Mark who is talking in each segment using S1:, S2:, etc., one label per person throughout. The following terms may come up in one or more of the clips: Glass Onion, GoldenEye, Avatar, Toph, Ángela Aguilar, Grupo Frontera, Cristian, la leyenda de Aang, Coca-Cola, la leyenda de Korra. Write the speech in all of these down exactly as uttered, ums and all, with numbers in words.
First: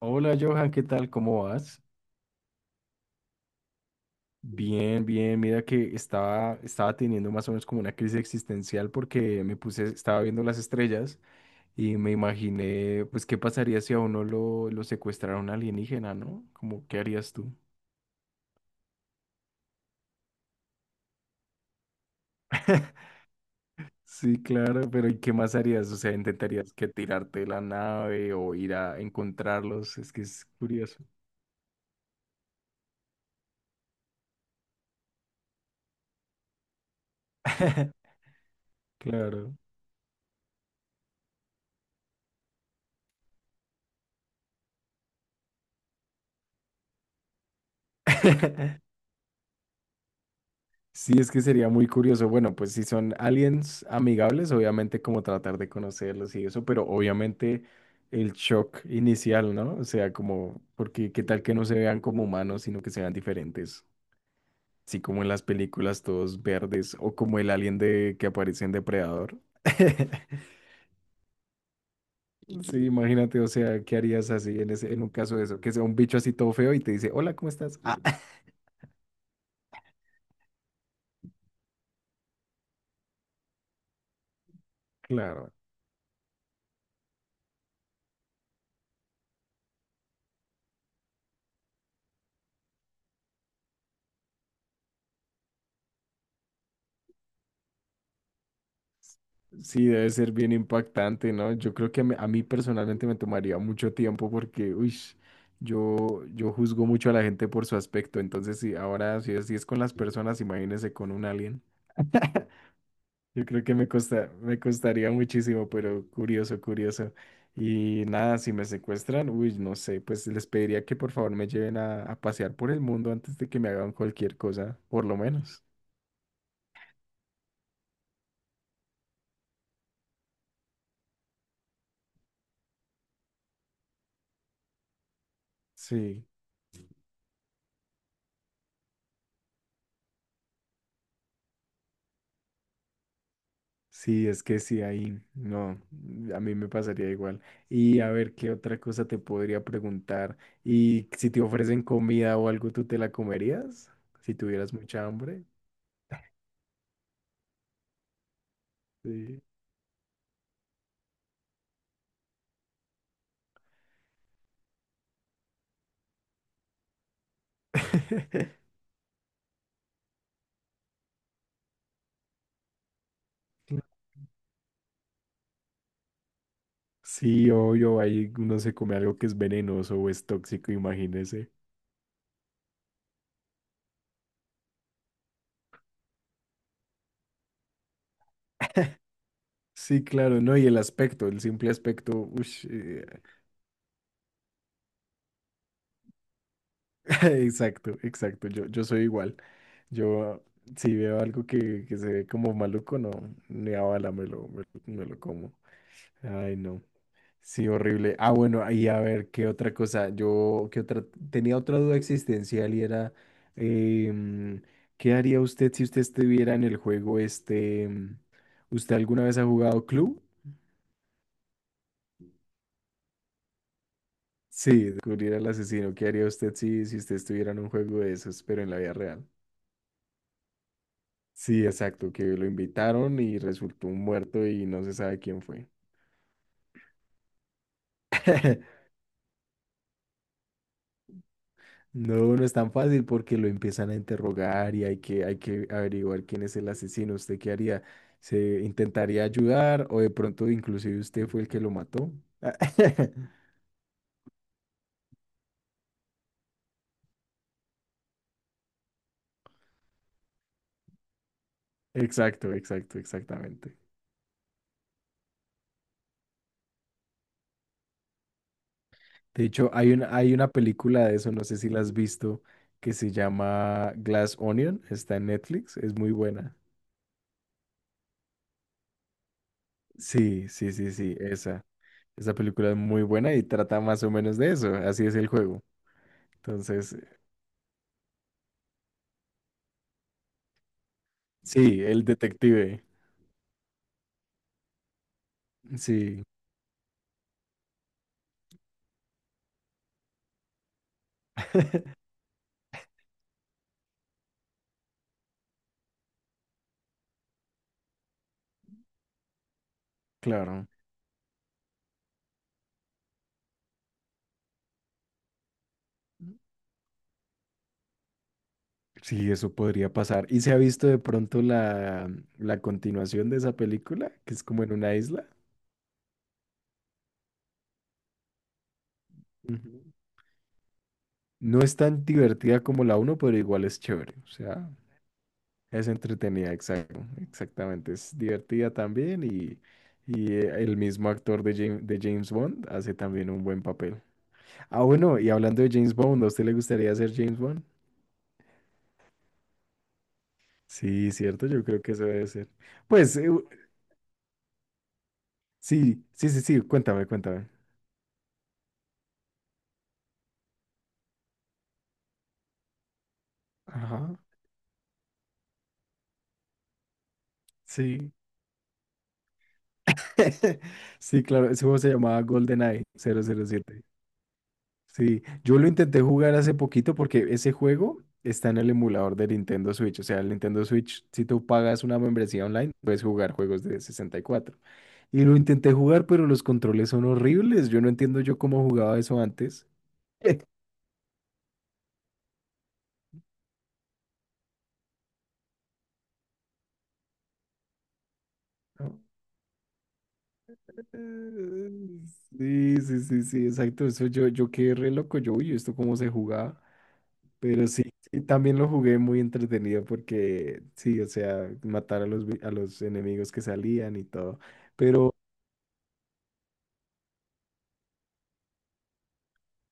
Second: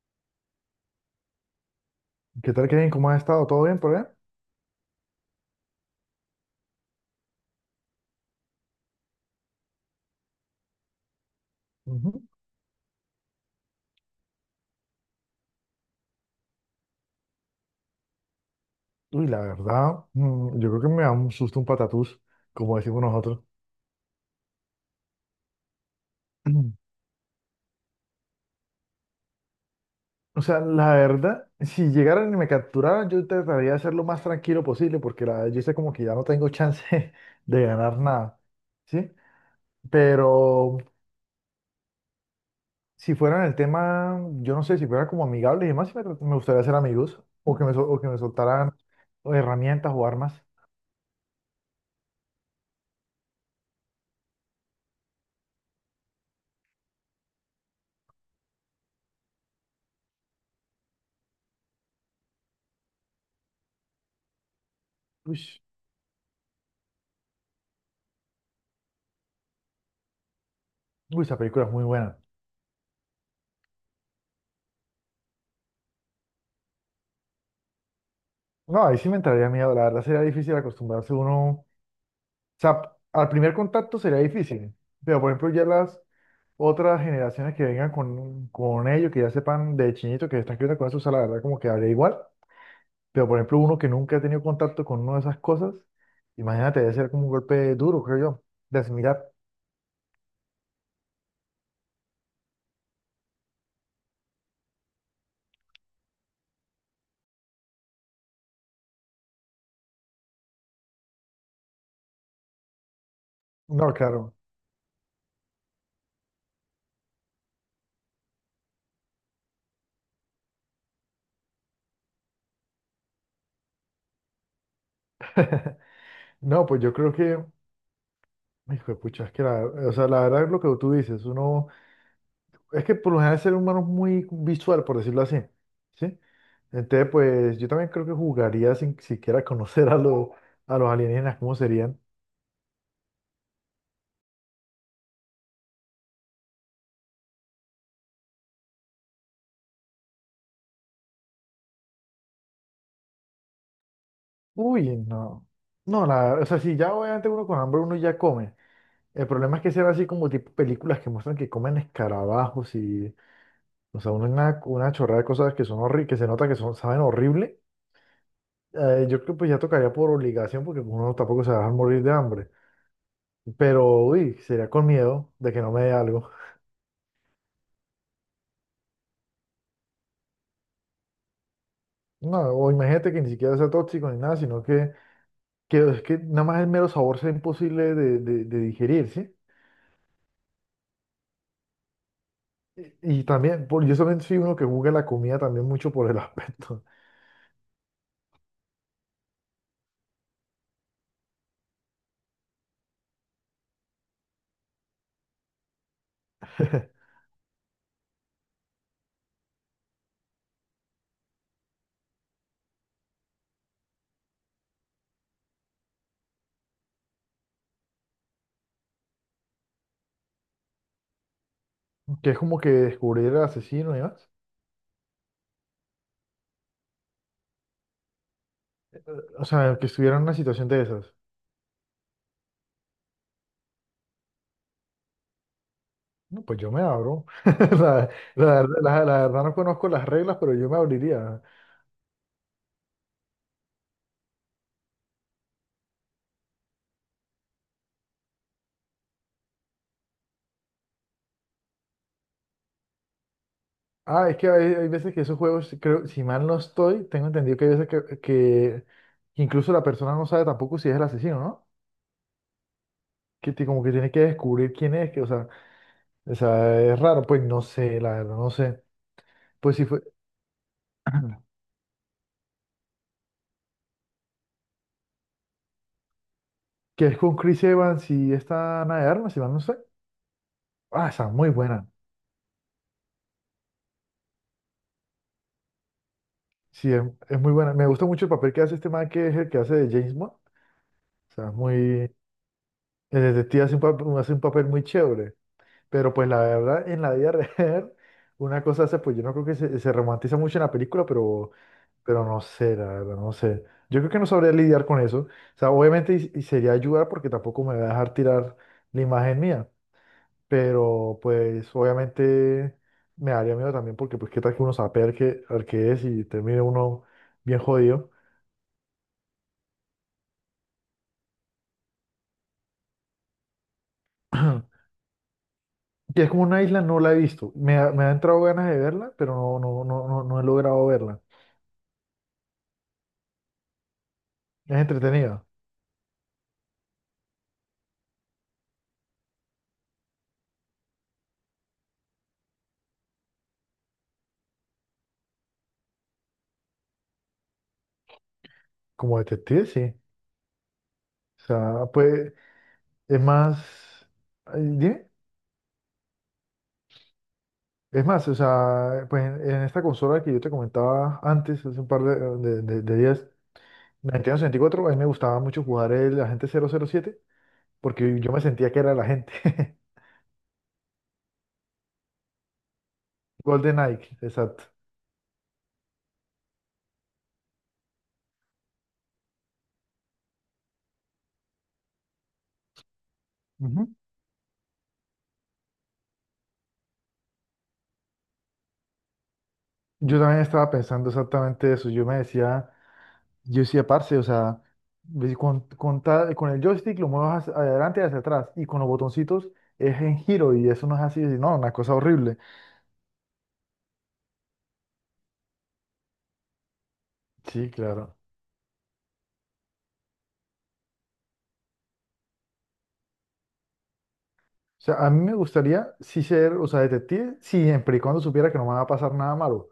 S1: Hola Johan, ¿qué tal? ¿Cómo vas?
S2: ¿Qué tal, Kevin? ¿Cómo has estado? ¿Todo bien por allá?
S1: Bien, bien. Mira que estaba, estaba teniendo más o menos como una crisis existencial porque me puse, estaba viendo las estrellas y me
S2: Ujú.
S1: imaginé, pues, qué pasaría si a uno lo, lo secuestrara un alienígena, ¿no? Como, ¿qué harías tú?
S2: Uy, la verdad, mm, yo creo que me da un susto un patatús, como decimos nosotros.
S1: Sí, claro, pero ¿y qué más harías? O sea, ¿intentarías
S2: Mm.
S1: que tirarte de la nave o ir a encontrarlos? Es que
S2: O
S1: es
S2: sea, la
S1: curioso.
S2: verdad, si llegaran y me capturaran, yo trataría de ser lo más tranquilo posible, porque la, yo sé como que ya no tengo chance de ganar nada, ¿sí?
S1: Claro.
S2: Pero si fueran el tema, yo no sé, si fueran como amigables y demás, sí me, me gustaría ser amigos, o que me, sol- o que me soltaran herramientas o armas.
S1: Sí, es que sería muy curioso. Bueno, pues si son aliens amigables, obviamente como tratar de conocerlos y eso, pero obviamente el shock inicial, ¿no? O sea, como, porque qué tal que no se vean como humanos, sino que sean diferentes. Así como en las
S2: Uy,
S1: películas todos verdes o como el alien de que aparece en Depredador.
S2: uy, esa película es muy buena.
S1: Sí, imagínate, o sea, ¿qué harías así en ese, en un caso de eso? Que sea un bicho así todo feo y te dice, hola, ¿cómo estás? Ah,
S2: No, ahí sí me entraría miedo, la verdad sería difícil acostumbrarse uno, o sea, al primer contacto sería difícil, pero por ejemplo
S1: claro.
S2: ya las otras generaciones que vengan con, con ellos, que ya sepan de chinito que están creciendo con eso, o sea, la verdad como que habría igual, pero por ejemplo uno que nunca ha tenido contacto con una de esas cosas, imagínate, debe ser como un golpe duro, creo yo, de asimilar.
S1: Sí, debe ser bien impactante, ¿no? Yo creo que me- a mí personalmente me tomaría mucho tiempo porque, uy, yo, yo juzgo mucho a la gente por su aspecto, entonces sí, ahora si es, si es con las personas, imagínese con un alien. Yo creo que me
S2: No,
S1: costa,
S2: claro.
S1: me costaría muchísimo, pero curioso, curioso. Y nada, si me secuestran, uy, no sé, pues les pediría que por favor me lleven a, a pasear por el mundo antes de que me hagan cualquier cosa, por lo menos.
S2: No, pues yo creo que, hijo de pucha, es que la, o sea, la verdad es lo que tú dices, uno... Es que por lo general el ser humano es muy visual, por decirlo así, ¿sí?
S1: Sí.
S2: Entonces, pues yo también creo que jugaría sin siquiera conocer a los, a los alienígenas. ¿Cómo serían?
S1: Sí, es que sí, ahí no, mm, a mí me pasaría igual. Y a ver, ¿qué otra cosa te podría preguntar? Y si te ofrecen comida o algo, ¿tú te la comerías? Si tuvieras
S2: Uy,
S1: mucha hambre.
S2: no. No, la, o sea, si ya obviamente uno con hambre uno ya come. El
S1: Sí.
S2: problema es que sean así como tipo películas que muestran que comen escarabajos y, o sea, una, una una chorrada de cosas que son horribles, que se nota que son, saben horrible. Eh, yo creo que pues ya tocaría por obligación porque uno tampoco se va a dejar morir de hambre. Pero, uy, sería con miedo de que no me dé algo.
S1: Sí, obvio, ahí uno se come algo que es venenoso o es tóxico, imagínese.
S2: No, o imagínate que ni siquiera sea tóxico ni nada, sino que, que es que nada más el mero sabor sea imposible de, de- de digerir, ¿sí?
S1: Sí, claro, no, y el aspecto, el simple aspecto, ush, eh,
S2: Y, y también, por, yo también soy uno que juzga la comida también mucho por el aspecto.
S1: exacto, exacto, yo, yo soy igual. Yo, si veo algo que, que se ve como maluco, no, ni a bala me lo, me, lo me lo como. Ay, no. Sí, horrible. Ah, bueno, ahí a ver, ¿qué otra cosa? Yo, ¿qué otra? Tenía otra duda existencial y era, em, ¿qué haría usted si usted estuviera en el juego este? em, ¿Usted alguna vez ha jugado Clue?
S2: Que es como que descubrir el asesino y más.
S1: Sí, descubrir al asesino. ¿Qué haría usted si, si usted estuviera en un juego de esos, pero en la vida real?
S2: O sea, que estuviera en una situación de esas.
S1: Sí, exacto, que lo invitaron y resultó un muerto y no se sabe quién fue.
S2: No, pues yo me abro. La, la- la- la verdad no conozco las reglas, pero yo me abriría.
S1: No, no es tan fácil porque lo empiezan a interrogar y hay que, hay que averiguar quién es el asesino. ¿Usted qué haría? ¿Se intentaría ayudar o de pronto inclusive usted fue el que lo mató?
S2: Ah, es que hay, hay veces que esos juegos, creo, si mal no estoy, tengo entendido que hay veces que, que incluso la persona no sabe tampoco si es el asesino, ¿no?
S1: Exacto, exacto,
S2: Que te-
S1: exactamente.
S2: como que tienes que descubrir quién es, que, o sea, o sea, es raro, pues no sé, la verdad, no sé.
S1: De hecho,
S2: Pues sí
S1: hay
S2: fue,
S1: una, hay una película de eso, no sé si la has visto, que se llama Glass Onion, está en Netflix, es muy buena.
S2: que es con Chris Evans y esta Ana de Armas, si mal no sé.
S1: Sí, sí, sí,
S2: Ah,
S1: sí,
S2: está muy
S1: esa.
S2: buena.
S1: Esa película es muy buena y trata más o menos de eso, así es el juego.
S2: Sí,
S1: Entonces,
S2: es, es muy buena. Me gusta mucho el papel que hace este man, que es el que hace de James Bond. O sea, es
S1: sí, el
S2: muy,
S1: detective.
S2: el detective hace un papel, hace un papel muy chévere. Pero
S1: Sí,
S2: pues la verdad, en la vida real, una cosa hace, pues yo no creo que se, se romantiza mucho en la película, pero Pero no sé, la verdad, no sé. Yo creo que no sabría lidiar con eso. O sea, obviamente y, y sería ayudar porque tampoco me va a dejar tirar la imagen mía.
S1: claro,
S2: Pero pues obviamente me daría miedo también porque pues qué tal que uno sabe al qué, al qué es y termine uno bien jodido.
S1: sí, eso podría pasar. ¿Y se ha visto de pronto la, la continuación de esa película, que es como en una isla?
S2: Y es como una isla, no la he visto. Me ha, me ha entrado ganas de verla, pero no, no,
S1: Ujú.
S2: no, no, no he logrado verla.
S1: No es tan divertida como la uno, pero igual es chévere. O sea,
S2: Es entretenida.
S1: es entretenida, exacto, exactamente. Es divertida también y, y eh, el mismo actor de James, de James Bond hace también un buen papel. Ah, bueno, y hablando de James Bond, ¿a usted le gustaría ser James Bond?
S2: Como detective, sí.
S1: Sí,
S2: O
S1: cierto, yo creo
S2: sea,
S1: que eso debe
S2: pues
S1: ser. Pues
S2: es
S1: eh, u-
S2: más... eh, ¿Dime?
S1: sí, sí, sí, sí, cuéntame, cuéntame.
S2: Es más, o sea, pues en, en esta consola que yo te comentaba antes, hace un par de, de, de- de días,
S1: Ajá,
S2: la Nintendo sesenta y cuatro, a mí me gustaba mucho jugar el Agente cero cero siete
S1: sí.
S2: porque yo me sentía que era el agente.
S1: Sí, claro, ese juego se llamaba GoldenEye cero cero
S2: Golden
S1: siete.
S2: Ike, exacto.
S1: Sí, yo lo intenté jugar hace poquito porque ese juego está en el emulador de Nintendo Switch. O sea, el Nintendo Switch, si tú pagas una membresía online, puedes jugar juegos de
S2: Ujú.
S1: sesenta y cuatro. Y cuatro. Y lo intenté jugar, pero los controles son horribles. Yo no entiendo yo cómo jugaba eso antes.
S2: Yo también estaba pensando exactamente eso. Yo me decía, yo decía, parce, o sea, ve con, con, ta- con el joystick lo mueves hacia adelante y hacia atrás y con los
S1: ¿no?
S2: botoncitos es en giro y eso no es así. Y no,
S1: Eh,
S2: una cosa horrible.
S1: Sí, sí, sí, sí, exacto. Eso yo, yo quedé re loco. Yo, uy, ¿esto cómo se jugaba? Pero
S2: Sí,
S1: sí,
S2: claro.
S1: sí, también lo jugué muy entretenido porque sí, o sea, matar a los, vi- a los enemigos que salían y todo.
S2: O sea, a
S1: Pero
S2: mí me gustaría sí ser, o sea, detective, siempre y cuando supiera que no me va a pasar nada malo.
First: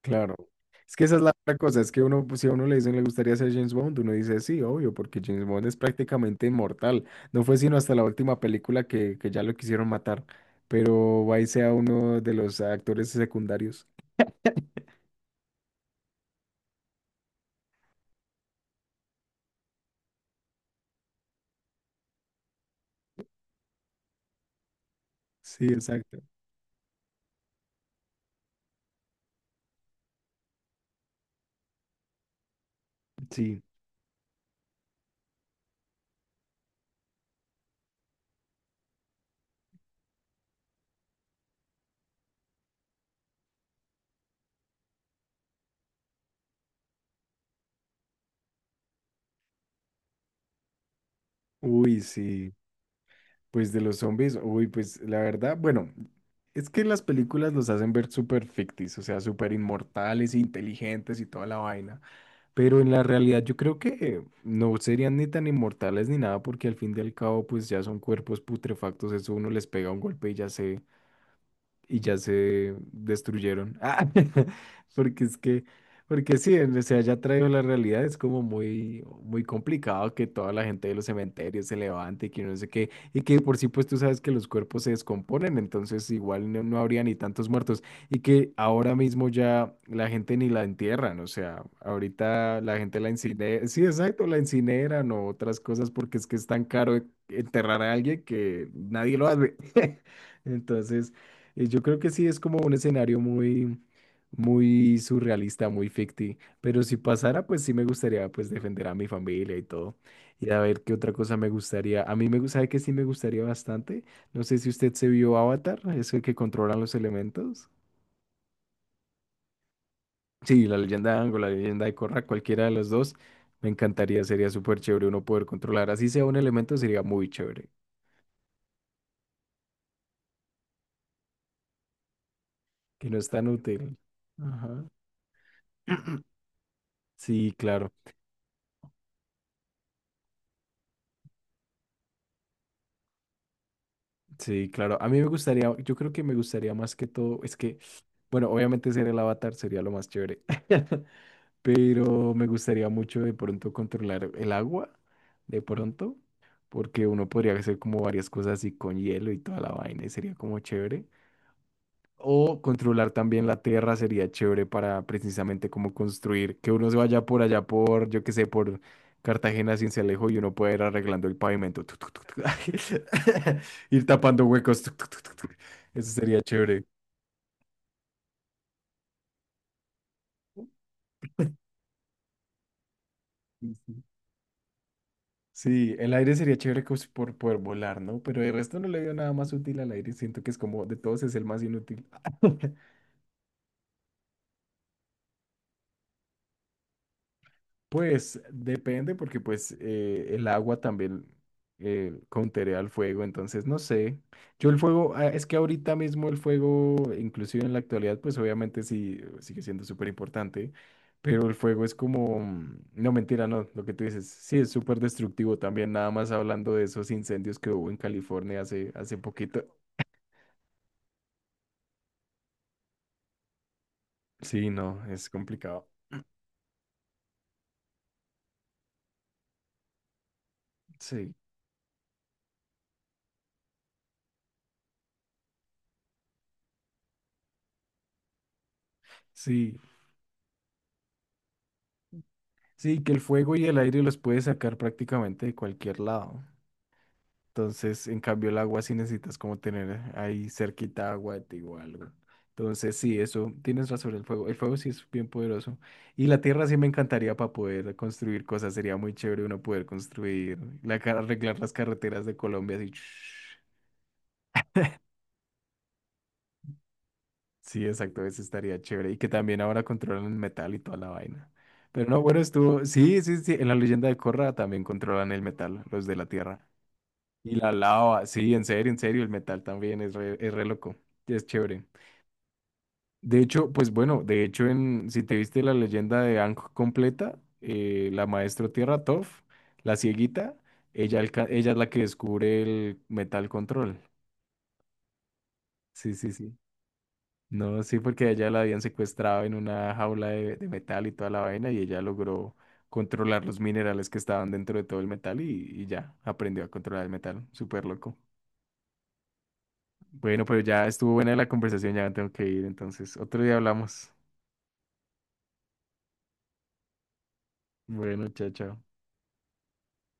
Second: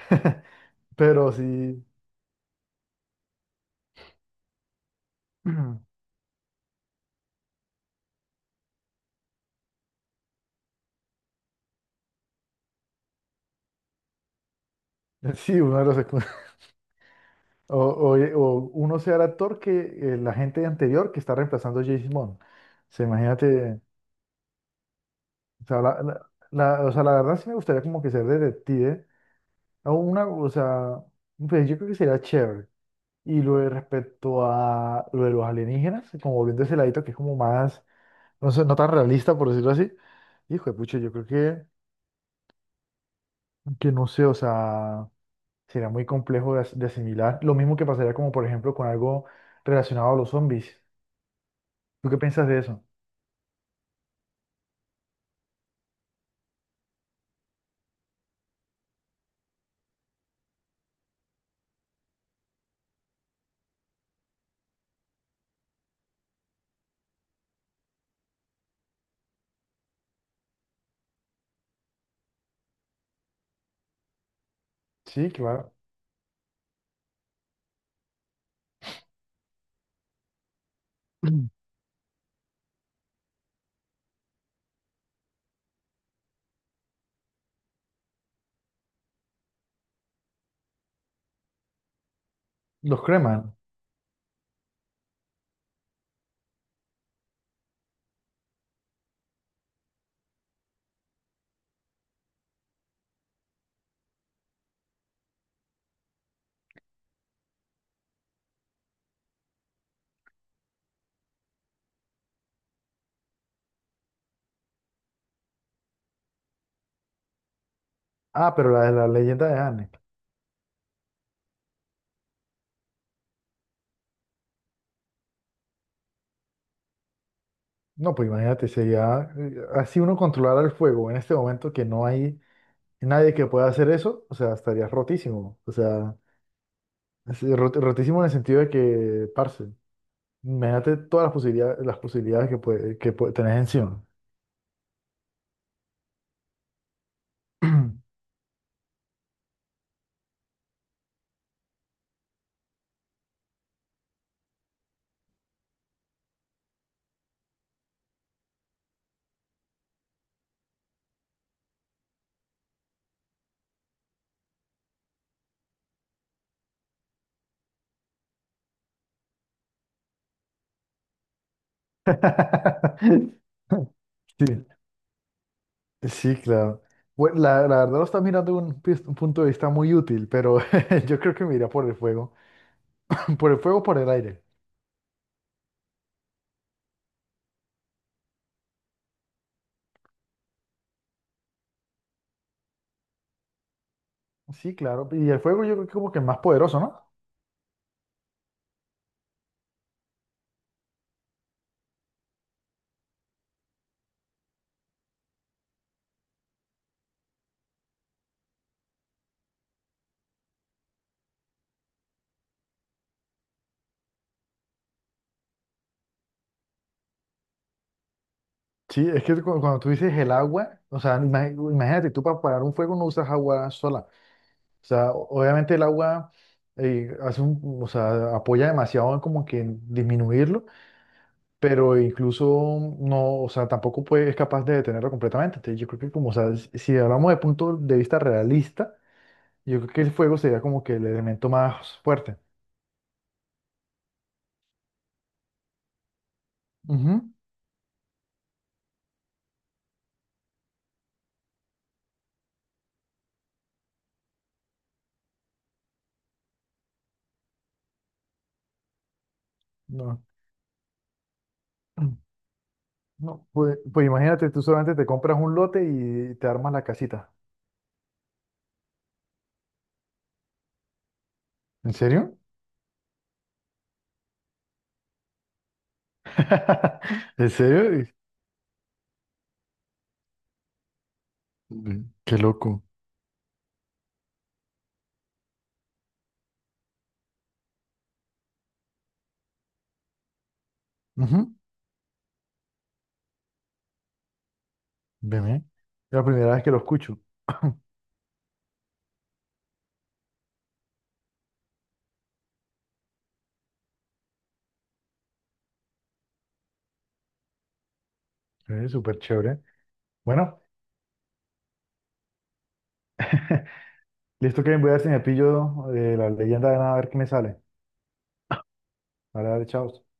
S1: claro, es que esa es la
S2: Pero
S1: otra cosa,
S2: sí,
S1: es que uno, pues, si a uno le dicen le gustaría ser James Bond, uno dice sí, obvio, porque James Bond es prácticamente inmortal. No fue sino hasta la última película que, que ya lo quisieron matar, pero ahí sea uno de los actores secundarios.
S2: sí, uno de los secu- o, o, o uno sea el actor que eh, la gente anterior que está reemplazando a James Bond. O sea, imagínate, o
S1: Sí,
S2: sea, la,
S1: exacto.
S2: la- la- o sea, la verdad sí me gustaría como que ser detective. O una, o sea, pues yo creo que sería chévere. Y lo
S1: Sí,
S2: de respecto a lo de los alienígenas, como volviendo a ese ladito que es como más, no sé, no tan realista, por decirlo así. Hijo de pucha, yo creo que, que no sé, o sea, sería muy complejo de, as- de asimilar. Lo mismo que pasaría como, por ejemplo, con algo relacionado a los zombies.
S1: uy,
S2: ¿Tú qué piensas
S1: sí.
S2: de eso?
S1: Pues de los zombies, uy, pues la verdad, bueno, es que las películas los hacen ver súper ficticios, o sea, súper inmortales, inteligentes y toda la vaina, pero en la realidad yo creo que no serían ni tan inmortales ni nada, porque al fin y al cabo, pues ya son cuerpos putrefactos, eso uno les pega un golpe y ya se, y ya se destruyeron. Ah, porque
S2: Sí,
S1: es que,
S2: claro.
S1: porque sí, en- o sea, ya traigo la realidad, es como muy, muy complicado que toda la gente de los cementerios se levante y que no sé qué, y que por sí, pues tú sabes que los cuerpos se descomponen, entonces igual no, no habría ni tantos muertos, y que ahora mismo ya la gente ni la entierran, o sea, ahorita la gente
S2: Los
S1: la
S2: creman.
S1: incinera, sí, exacto, la incineran o otras cosas, porque es que es tan caro enterrar a alguien que nadie lo hace. Entonces, eh, yo creo que sí es como un escenario muy, muy surrealista, muy ficti. Pero si pasara, pues sí me gustaría pues defender a mi familia y todo. Y a ver qué otra cosa me gustaría. A mí me gustaría que sí me gustaría bastante. No sé si usted se vio Avatar, es el que controlan los elementos.
S2: Ah, pero la de la leyenda de Anne.
S1: Sí, la leyenda de Aang la leyenda de Korra, cualquiera de las dos, me encantaría, sería súper chévere uno poder controlar. Así sea un elemento, sería muy chévere,
S2: No, pues imagínate, sería eh, así uno controlar el fuego en este momento que no hay
S1: que no es
S2: nadie que
S1: tan
S2: pueda hacer
S1: útil.
S2: eso, o sea,
S1: Ajá.
S2: estaría rotísimo. O sea, es
S1: Sí,
S2: eh, rot-
S1: claro.
S2: rotísimo en el sentido de que, parce, imagínate todas las posibilidades, las posibilidades que, puede, que puede, tenés encima.
S1: Sí, claro. A mí me gustaría, yo creo que me gustaría más que todo, es que, bueno, obviamente ser el avatar sería lo más chévere, pero me gustaría mucho de pronto controlar el agua, de pronto, porque uno podría hacer como varias cosas así con hielo y toda la vaina y sería como chévere. O controlar también la tierra sería chévere para precisamente como construir, que uno se vaya por allá por, yo qué sé, por Cartagena, Cincelejo y uno pueda ir arreglando el pavimento. Tuc, tuc, tuc, tuc, ir tapando
S2: Sí,
S1: huecos. Tuc, tuc, tuc, tuc, tuc. Eso
S2: sí,
S1: sería
S2: claro.
S1: chévere.
S2: Bueno, la, la verdad lo estás mirando de un, pis- un punto de vista muy útil, pero yo creo que me iría por el fuego. Por el
S1: Sí,
S2: fuego, por
S1: sí.
S2: el aire.
S1: Sí, el aire sería chévere cos- por poder volar, ¿no? Pero el resto no le veo nada más útil al aire. Siento que es como de todos es el más inútil.
S2: Sí, claro. Y el fuego yo creo que como que es más poderoso, ¿no?
S1: Pues depende porque pues eh, el agua también eh, counterea al fuego, entonces no sé. Yo el fuego, ah, es que ahorita mismo el fuego, inclusive en la actualidad, pues obviamente sí eh, sigue siendo súper importante, pero el fuego es como, mm, no mentira, no, lo que tú dices, sí es súper destructivo también, nada más hablando de esos incendios que hubo en California hace,
S2: Sí,
S1: hace
S2: es que cu-
S1: poquito.
S2: cuando tú dices el agua, o sea, ima- imagínate, tú para apagar un fuego no usas agua sola.
S1: Sí,
S2: O
S1: no,
S2: sea, o-
S1: es
S2: obviamente el
S1: complicado.
S2: agua eh, hace un, o sea, apoya demasiado en como que en disminuirlo,
S1: Sí,
S2: pero incluso no, o sea, tampoco puede, es capaz de detenerlo completamente. Entonces, yo creo que como, o sea, si si hablamos de punto de vista realista,
S1: sí,
S2: yo creo que el fuego sería como que el elemento más fuerte.
S1: sí, que el fuego y el aire los puede sacar prácticamente de cualquier lado.
S2: Ujú.
S1: Entonces, en cambio, el agua sí necesitas como tener ahí cerquita agua de ti o algo. Entonces, sí, eso, tienes razón, el fuego. El fuego sí es bien poderoso. Y la tierra sí me encantaría para poder construir cosas. Sería muy chévere uno poder
S2: No,
S1: construir, la, ca- arreglar las carreteras de Colombia así.
S2: no, pues, pues imagínate, tú solamente te compras un lote y te armas la casita.
S1: Sí, exacto, eso estaría chévere. Y que también ahora controlan el metal y toda la vaina.
S2: ¿En
S1: Pero no,
S2: serio?
S1: bueno, estuvo. Sí, sí, sí. En la leyenda de Korra también controlan el metal, los de la tierra.
S2: ¿En
S1: Y la
S2: serio?
S1: lava, sí, en serio, en serio, el metal también es re, es re loco, es chévere.
S2: Ve, qué loco.
S1: De hecho, pues bueno, de hecho, en, si te viste la leyenda de Aang completa, eh, la maestro Tierra Toph, la cieguita, ella, alca-
S2: Ujú.
S1: ella es la que descubre el metal control.
S2: Veme.
S1: Sí,
S2: Es la
S1: sí,
S2: primera
S1: sí.
S2: vez que lo escucho.
S1: No, sí, porque a ella la habían secuestrado en una jaula de, de metal y toda la vaina, y ella logró controlar los minerales que estaban dentro de todo el metal y, y ya aprendió a controlar el metal, súper loco.
S2: Es súper chévere.
S1: Bueno, pero
S2: Bueno,
S1: ya estuvo buena la conversación, ya tengo que ir, entonces otro día hablamos.
S2: listo que voy a ver si me pillo eh, la leyenda de nada a ver qué me sale.
S1: Bueno, chao, chao.
S2: Vale, vale, chao.